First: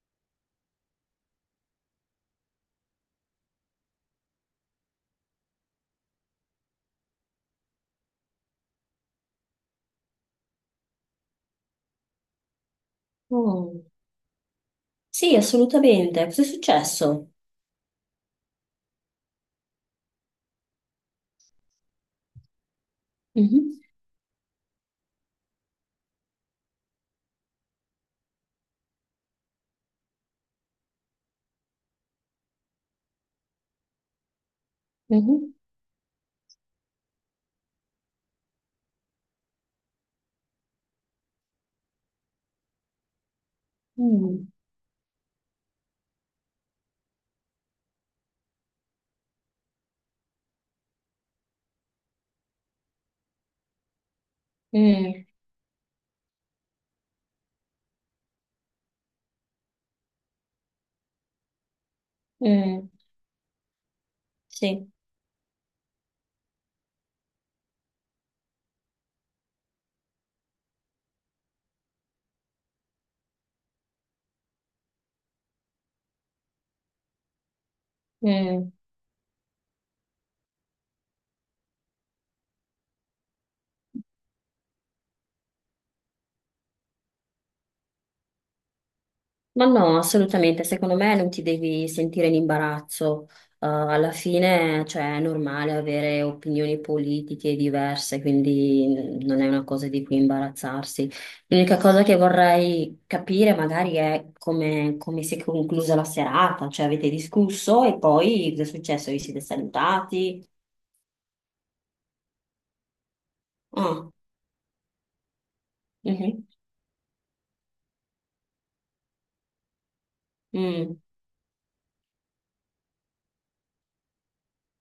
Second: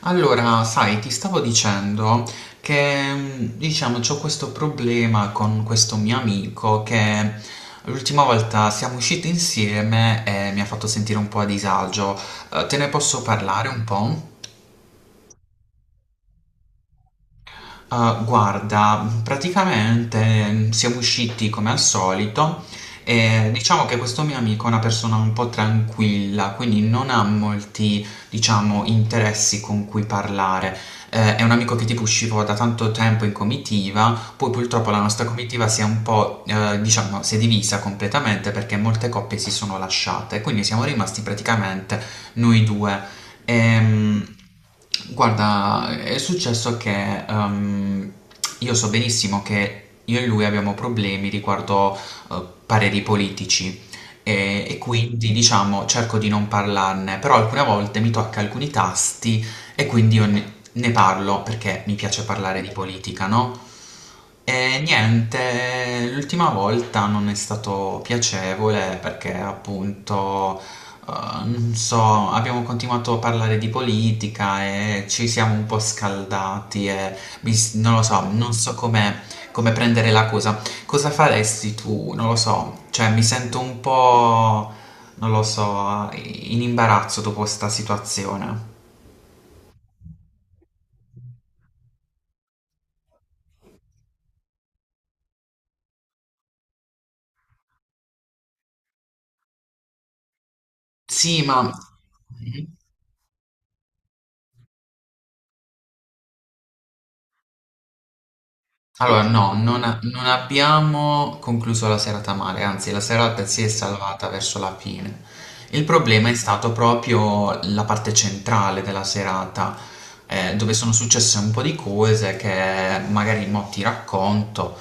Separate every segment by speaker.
Speaker 1: Allora, sai, ti stavo dicendo che, diciamo, c'ho questo problema con questo mio amico che l'ultima volta siamo usciti insieme e mi ha fatto sentire un po' a disagio. Te ne posso parlare
Speaker 2: Oh,
Speaker 1: un po'?
Speaker 2: sì, assolutamente. Cos'è successo?
Speaker 1: Ah, guarda, praticamente siamo usciti come al solito e
Speaker 2: Mhm.
Speaker 1: diciamo che questo mio amico è una persona un po' tranquilla, quindi non ha molti, diciamo, interessi con cui parlare. È un amico che tipo uscivo da tanto tempo in comitiva, poi purtroppo la nostra
Speaker 2: mhm,
Speaker 1: comitiva si è un po', diciamo, si è divisa completamente perché molte coppie si sono lasciate, quindi siamo rimasti praticamente noi due. Ehm,
Speaker 2: mm,
Speaker 1: guarda, è successo che io so benissimo che io e lui abbiamo problemi riguardo pareri politici e
Speaker 2: mm,
Speaker 1: quindi diciamo cerco di non parlarne, però alcune volte mi tocca alcuni tasti e quindi io ne parlo perché mi piace parlare di
Speaker 2: mm.
Speaker 1: politica, no? E
Speaker 2: Sì.
Speaker 1: niente, l'ultima volta non è stato piacevole perché appunto, eh, non so, abbiamo continuato a parlare di politica e ci siamo un po' scaldati e non lo so, non
Speaker 2: mm.
Speaker 1: so come, come prendere la cosa. Cosa faresti tu? Non lo so, cioè mi sento un po', non lo so, in imbarazzo dopo sta situazione.
Speaker 2: Ma no, assolutamente. Secondo me non ti devi sentire in imbarazzo. Alla fine, cioè, è normale avere opinioni politiche diverse, quindi non è una cosa di cui imbarazzarsi.
Speaker 1: Sì, ma...
Speaker 2: L'unica cosa che vorrei capire magari è come, come si è conclusa la serata, cioè avete discusso e poi cosa è successo? Vi
Speaker 1: Allora,
Speaker 2: siete
Speaker 1: no, non
Speaker 2: salutati?
Speaker 1: abbiamo concluso la serata male, anzi la serata si è
Speaker 2: Mm.
Speaker 1: salvata verso la fine. Il problema è
Speaker 2: Mhm.
Speaker 1: stato proprio la parte centrale della serata, dove sono
Speaker 2: Mm.
Speaker 1: successe un po' di cose che magari mo ti racconto,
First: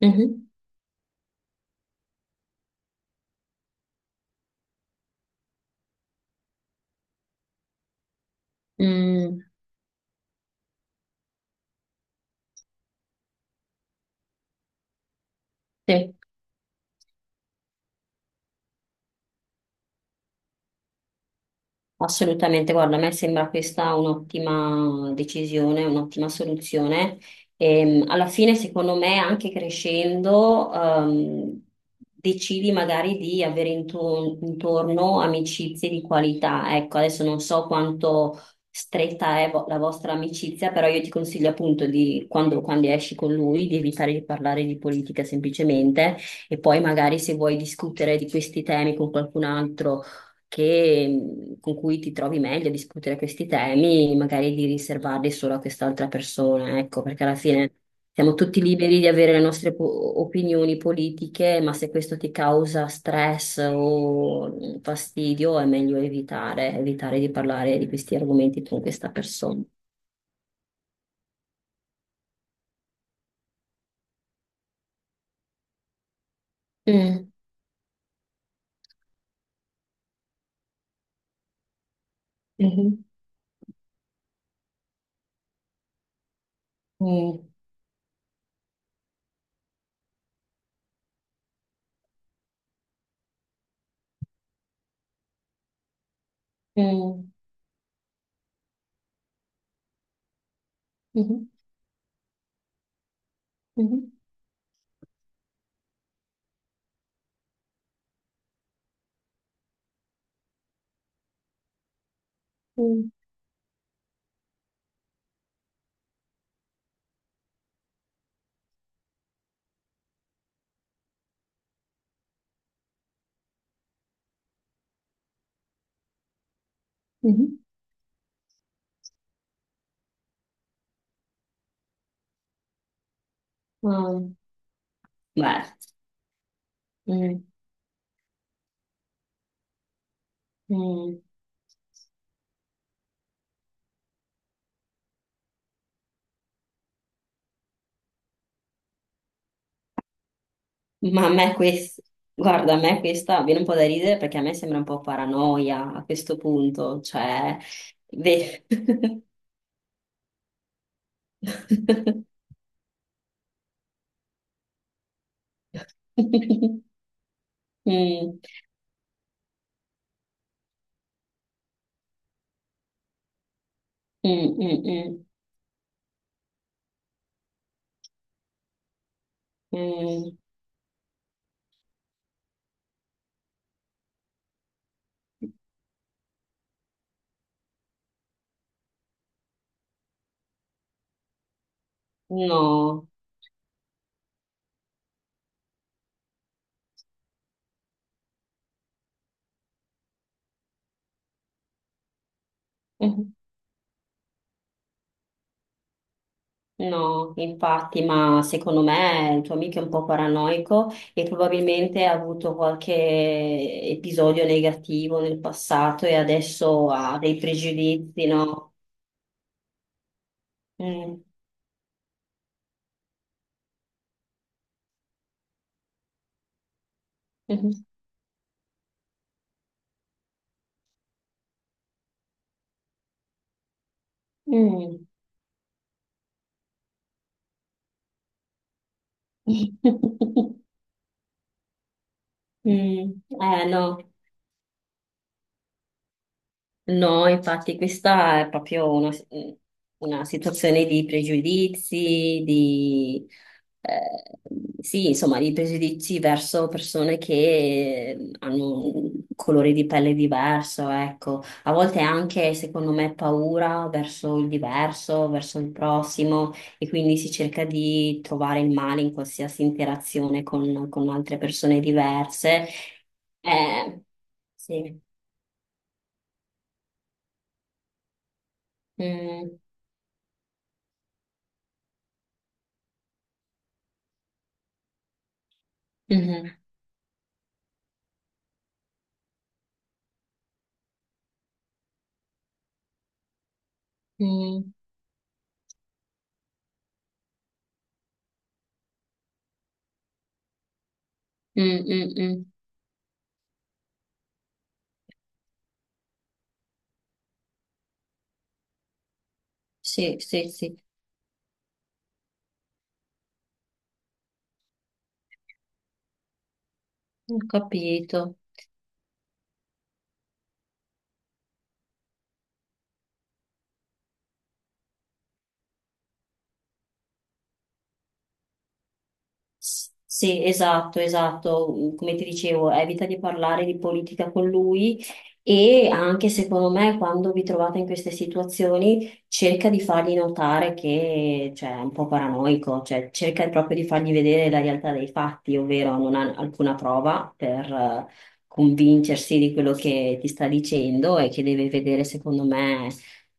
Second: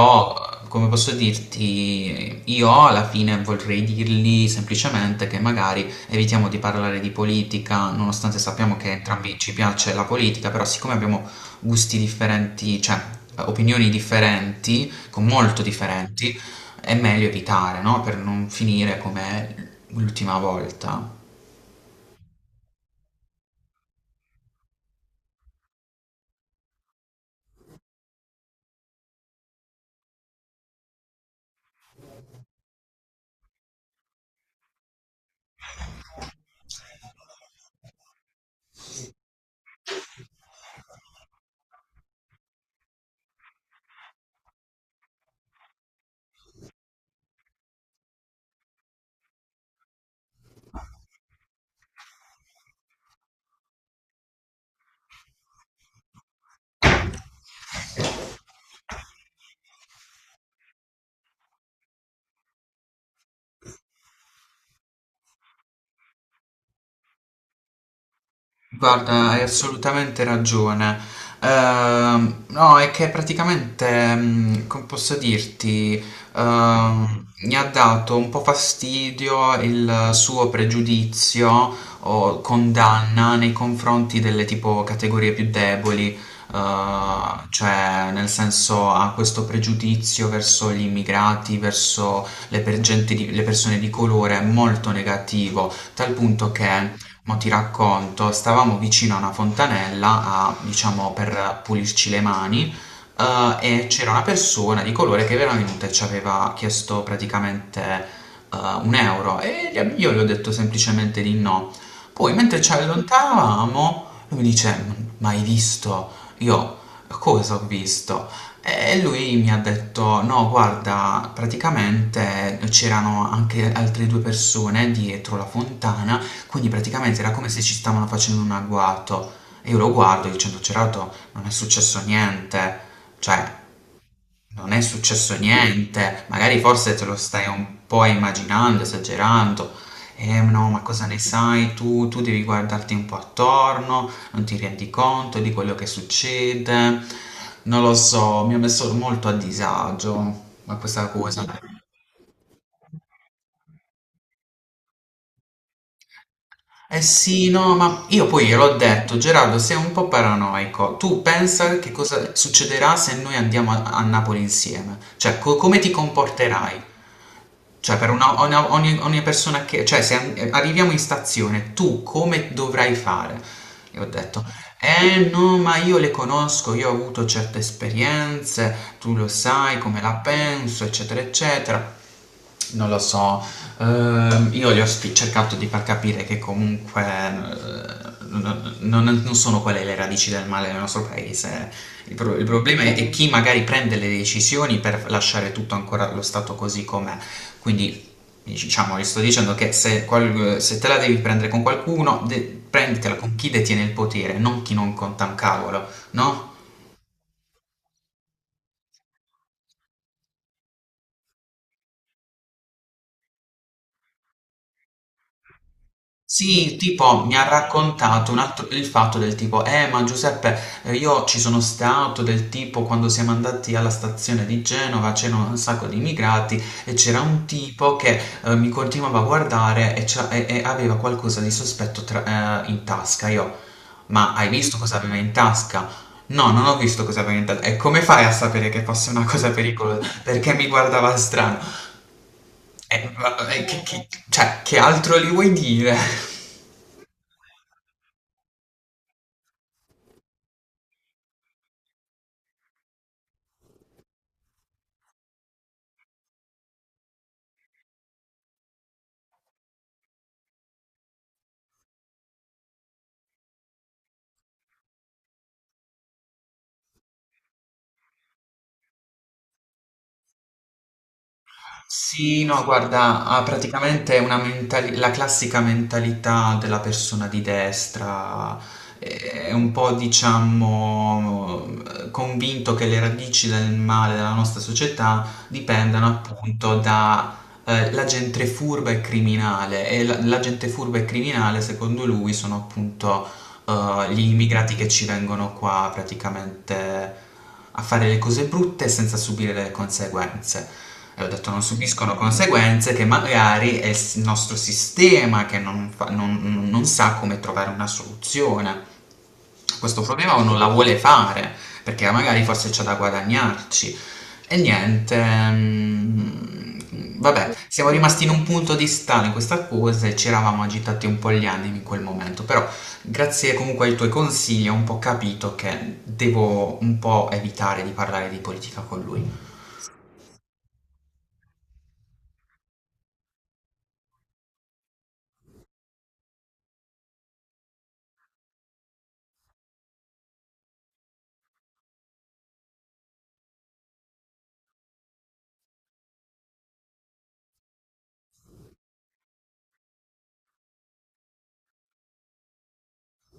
Speaker 2: Mhm.
Speaker 1: come posso dirti, io alla fine vorrei dirgli semplicemente che magari evitiamo di parlare di politica, nonostante sappiamo che entrambi
Speaker 2: Mm.
Speaker 1: ci piace la politica, però siccome abbiamo gusti differenti, cioè opinioni differenti, con molto
Speaker 2: Sì.
Speaker 1: differenti, è meglio evitare, no? Per non finire come l'ultima volta.
Speaker 2: Assolutamente, guarda, a me sembra questa un'ottima decisione, un'ottima soluzione. Alla fine, secondo me, anche crescendo, decidi magari di avere intorno amicizie di qualità. Ecco, adesso non so quanto stretta è la vostra amicizia, però io ti consiglio appunto di, quando, quando esci con lui, di evitare di parlare di politica semplicemente e poi magari se vuoi discutere di questi temi con qualcun altro con cui ti trovi meglio a discutere questi temi, magari di riservarli solo a quest'altra persona, ecco, perché alla fine siamo tutti liberi di avere le nostre opinioni politiche, ma se questo ti causa stress o fastidio, è meglio evitare, evitare di parlare di questi argomenti con questa
Speaker 1: Guarda, hai
Speaker 2: persona.
Speaker 1: assolutamente ragione. No, è che praticamente, come posso dirti,
Speaker 2: Mm.
Speaker 1: mi ha dato un po' fastidio il suo pregiudizio o
Speaker 2: Mhm.
Speaker 1: condanna nei confronti delle tipo categorie più deboli,
Speaker 2: mm,
Speaker 1: cioè nel senso ha questo pregiudizio verso gli immigrati, verso gente le persone di colore molto negativo, tal punto che
Speaker 2: mm,
Speaker 1: mo' ti racconto, stavamo vicino a una fontanella a, diciamo,
Speaker 2: mhm,
Speaker 1: per pulirci le mani, e c'era
Speaker 2: mhm,
Speaker 1: una persona di colore che era venuta e ci aveva chiesto praticamente eh, un euro e io gli ho detto semplicemente di no. Poi, mentre ci
Speaker 2: mm,
Speaker 1: allontanavamo, lui mi dice: "Ma hai visto?" Io cosa ho visto? E lui mi ha detto: "No, guarda, praticamente c'erano anche altre due persone dietro la fontana, quindi praticamente era come
Speaker 2: mhm.
Speaker 1: se ci stavano facendo un agguato" e io lo guardo dicendo: "Cerato non è successo niente, cioè
Speaker 2: Ah.
Speaker 1: non è successo
Speaker 2: Beh.
Speaker 1: niente, magari forse te lo
Speaker 2: Mm,
Speaker 1: stai un po' immaginando, esagerando." "Eh no, ma cosa ne
Speaker 2: mm.
Speaker 1: sai tu? Tu devi guardarti un po' attorno, non ti rendi conto di quello che succede." Non lo so, mi ha messo molto a disagio ma questa
Speaker 2: Ma a
Speaker 1: cosa.
Speaker 2: me questo, guarda, a me questa viene un po' da ridere perché a me sembra un po' paranoia a questo punto,
Speaker 1: Eh sì,
Speaker 2: cioè,
Speaker 1: no, ma io poi
Speaker 2: ve-
Speaker 1: gliel'ho detto: "Gerardo, sei un po' paranoico. Tu pensa che cosa succederà se noi andiamo a, a Napoli insieme? Cioè, come ti comporterai? Cioè, per
Speaker 2: Mm,
Speaker 1: ogni, ogni persona che... Cioè, se arriviamo in stazione, tu come dovrai fare?" Io ho detto,
Speaker 2: mm, mm, mm,
Speaker 1: eh no, ma io le conosco, io ho avuto certe esperienze, tu lo sai come la
Speaker 2: mm.
Speaker 1: penso, eccetera, eccetera. Non lo so, io cercato di far capire che comunque non sono quelle le radici del male nel nostro paese. Il, il problema
Speaker 2: No,
Speaker 1: è chi magari prende le decisioni per lasciare tutto ancora lo stato così com'è. Quindi, diciamo, gli sto dicendo che se, se te la devi prendere con qualcuno, prenditela con chi detiene il potere, non chi non conta un cavolo, no?
Speaker 2: no, infatti, ma secondo me il tuo amico è un po' paranoico e probabilmente ha avuto qualche episodio negativo nel passato e
Speaker 1: Sì,
Speaker 2: adesso ha
Speaker 1: tipo mi
Speaker 2: dei
Speaker 1: ha
Speaker 2: pregiudizi,
Speaker 1: raccontato
Speaker 2: no?
Speaker 1: il fatto del tipo, ma Giuseppe,
Speaker 2: Mm,
Speaker 1: io ci sono stato del tipo quando siamo andati alla stazione di Genova, c'erano un sacco di immigrati e c'era un
Speaker 2: mm,
Speaker 1: tipo che mi continuava a guardare e, e aveva qualcosa di sospetto in tasca. Io, ma hai visto cosa
Speaker 2: mm.
Speaker 1: aveva in tasca? No, non ho visto cosa aveva in tasca. E come fai a sapere che fosse una cosa pericolosa? Perché mi guardava strano. E-
Speaker 2: Mm.
Speaker 1: e
Speaker 2: Eh, no,
Speaker 1: cioè, che altro gli vuoi dire?
Speaker 2: no, infatti questa è proprio una situazione di pregiudizi, di, eh, sì, insomma, di pregiudizi verso persone che hanno un colore di pelle diverso, ecco. A volte anche, secondo me, paura verso il diverso, verso il prossimo, e quindi si cerca di trovare il male in qualsiasi interazione con altre persone
Speaker 1: Sì, no,
Speaker 2: diverse.
Speaker 1: guarda, ha
Speaker 2: Eh,
Speaker 1: praticamente una
Speaker 2: sì.
Speaker 1: la classica mentalità della persona di destra, è
Speaker 2: Mm,
Speaker 1: un po', diciamo, convinto che le radici del male della nostra società dipendano
Speaker 2: mhm,
Speaker 1: appunto da la gente furba e criminale, e la gente furba e criminale, secondo lui, sono appunto gli
Speaker 2: mm,
Speaker 1: immigrati che ci vengono qua praticamente a fare le cose brutte senza subire le conseguenze. E ho detto non
Speaker 2: mm, mm,
Speaker 1: subiscono
Speaker 2: mm.
Speaker 1: conseguenze che magari è nostro sistema che non fa- non- non sa come trovare una soluzione questo
Speaker 2: Sì,
Speaker 1: problema o
Speaker 2: sì,
Speaker 1: non la
Speaker 2: sì,
Speaker 1: vuole fare, perché magari forse c'è da guadagnarci. E niente,
Speaker 2: ho
Speaker 1: vabbè, siamo rimasti in
Speaker 2: capito.
Speaker 1: un punto di stallo in questa cosa e ci eravamo agitati un po' gli animi in quel momento, però grazie comunque ai tuoi consigli ho un po' capito che devo un po' evitare di parlare di politica con lui.
Speaker 2: Sì, esatto, esatto. Come ti dicevo, evita di parlare di politica con lui e anche secondo me quando vi trovate in queste situazioni cerca di fargli notare che cioè, è un po' paranoico, cioè cerca proprio di fargli vedere la realtà dei fatti, ovvero non ha alcuna prova per convincersi di quello che ti sta dicendo e che deve vedere secondo me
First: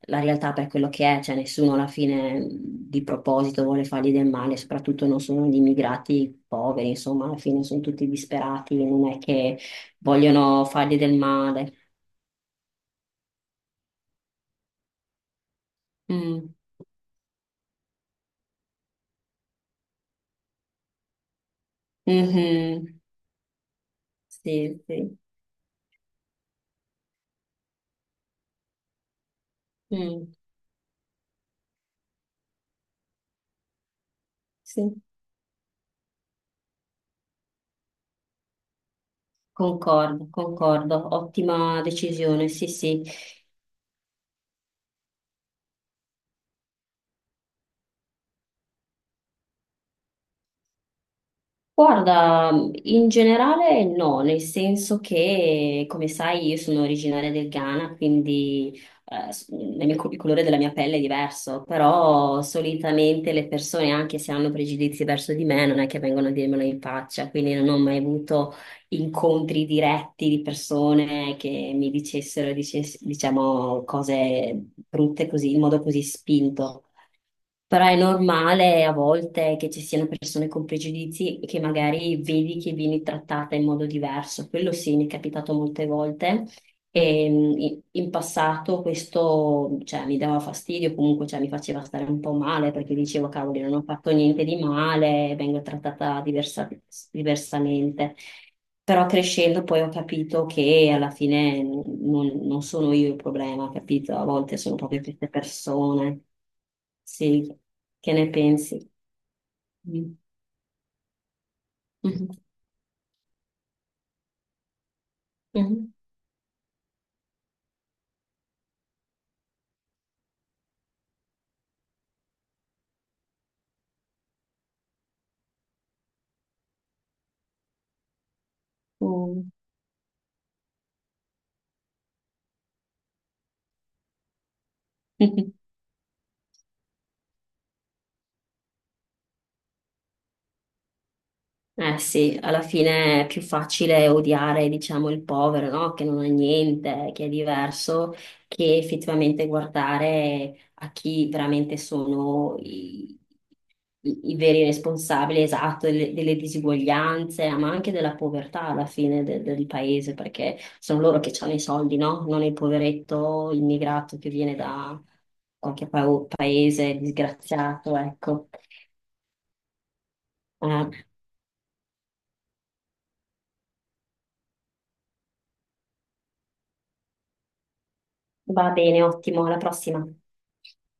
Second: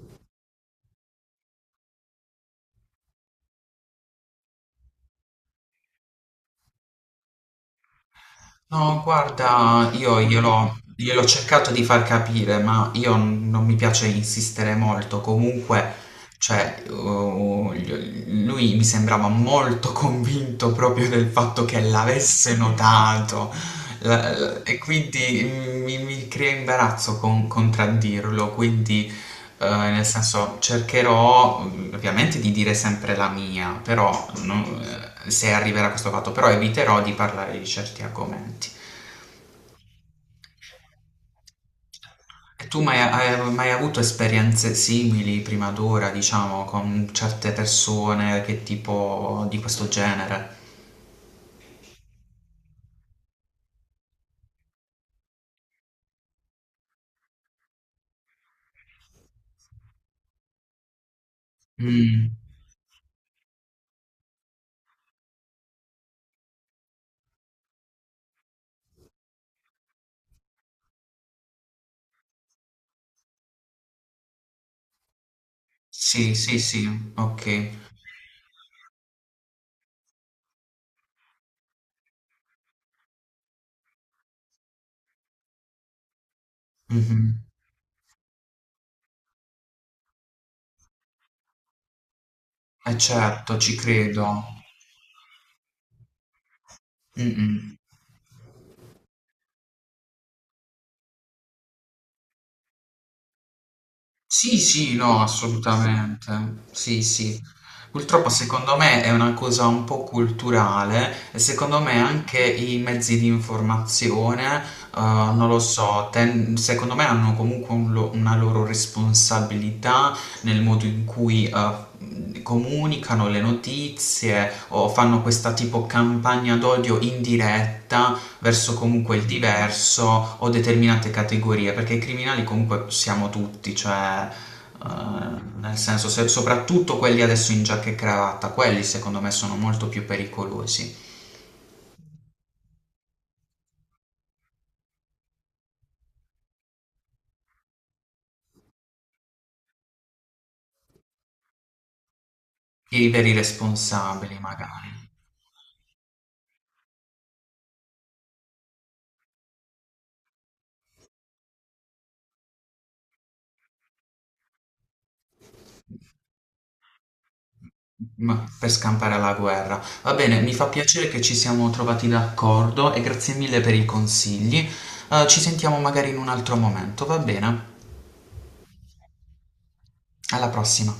Speaker 2: la realtà per quello che è, cioè nessuno alla fine di proposito vuole fargli del male, soprattutto non sono gli immigrati poveri, insomma, alla fine sono tutti disperati,
Speaker 1: No,
Speaker 2: non è che
Speaker 1: guarda, io
Speaker 2: vogliono
Speaker 1: gliel'ho
Speaker 2: fargli del
Speaker 1: gliel'ho cercato
Speaker 2: male.
Speaker 1: di far capire, ma io non mi piace insistere molto. Comunque,
Speaker 2: Mm.
Speaker 1: cioè, lui mi sembrava molto convinto proprio del fatto che l'avesse
Speaker 2: Mhm.
Speaker 1: notato. E
Speaker 2: Sì, sì.
Speaker 1: quindi mi crea imbarazzo contraddirlo. Quindi, nel
Speaker 2: Mm.
Speaker 1: senso, cercherò ovviamente di dire sempre la mia, però no,
Speaker 2: Sì.
Speaker 1: se arriverà questo fatto, però eviterò di parlare di certi argomenti.
Speaker 2: Concordo, concordo, ottima decisione,
Speaker 1: E
Speaker 2: sì,
Speaker 1: tu mai,
Speaker 2: sì.
Speaker 1: hai mai avuto esperienze simili prima d'ora, diciamo, con certe persone che tipo di questo genere?
Speaker 2: Guarda, in generale no, nel senso che, come sai, io sono originaria del Ghana, quindi la mia il colore della mia pelle è diverso,
Speaker 1: Mm,
Speaker 2: però solitamente le persone, anche se hanno pregiudizi verso di me, non è che vengono a dirmelo in faccia, quindi non ho mai avuto incontri diretti di persone che mi dicessero, diciamo, cose brutte così, in modo così
Speaker 1: sì, sì,
Speaker 2: spinto.
Speaker 1: sì, ok.
Speaker 2: Però è normale a volte che ci siano persone con pregiudizi che magari vedi che vieni trattata in modo diverso. Quello sì, mi è capitato molte volte. E
Speaker 1: Mhm.
Speaker 2: in passato questo, cioè, mi dava fastidio, comunque, cioè, mi faceva stare un po' male perché
Speaker 1: Eh
Speaker 2: dicevo,
Speaker 1: certo,
Speaker 2: cavoli, non
Speaker 1: ci
Speaker 2: ho fatto
Speaker 1: credo.
Speaker 2: niente di male,
Speaker 1: Mm-mm.
Speaker 2: diversamente. Però crescendo poi ho capito che alla fine non, non sono io il problema, capito? A volte
Speaker 1: Sì,
Speaker 2: sono
Speaker 1: sì,
Speaker 2: proprio
Speaker 1: no,
Speaker 2: queste persone.
Speaker 1: assolutamente. Sì, sì.
Speaker 2: Sì, che
Speaker 1: Purtroppo
Speaker 2: ne
Speaker 1: secondo
Speaker 2: pensi?
Speaker 1: me è una cosa un po'
Speaker 2: Mm.
Speaker 1: culturale e secondo me anche i mezzi di informazione, non lo
Speaker 2: Mhm.
Speaker 1: so, secondo me hanno comunque una loro responsabilità nel modo in cui comunicano le notizie o fanno questa tipo campagna d'odio indiretta verso comunque il
Speaker 2: Mhm. Mm.
Speaker 1: diverso o determinate categorie, perché i criminali comunque siamo tutti, cioè eh, nel senso soprattutto quelli adesso in giacca e cravatta, quelli secondo me sono molto più pericolosi,
Speaker 2: Eh sì, alla fine è più facile odiare, diciamo, il povero, no? Che non ha niente, che è diverso, che effettivamente guardare a chi veramente sono
Speaker 1: i
Speaker 2: i,
Speaker 1: veri
Speaker 2: i
Speaker 1: responsabili
Speaker 2: veri
Speaker 1: magari.
Speaker 2: responsabili, esatto, delle, delle disuguaglianze, ma anche della povertà alla fine del paese, perché sono loro che hanno i soldi, no? Non il poveretto immigrato che viene da qualche paese disgraziato, ecco.
Speaker 1: Per scampare alla guerra. Va bene, mi fa
Speaker 2: Eh,
Speaker 1: piacere che ci siamo trovati d'accordo e grazie mille per i consigli. Ci sentiamo magari in un altro momento, va bene?
Speaker 2: va bene, ottimo, alla prossima.
Speaker 1: Alla prossima.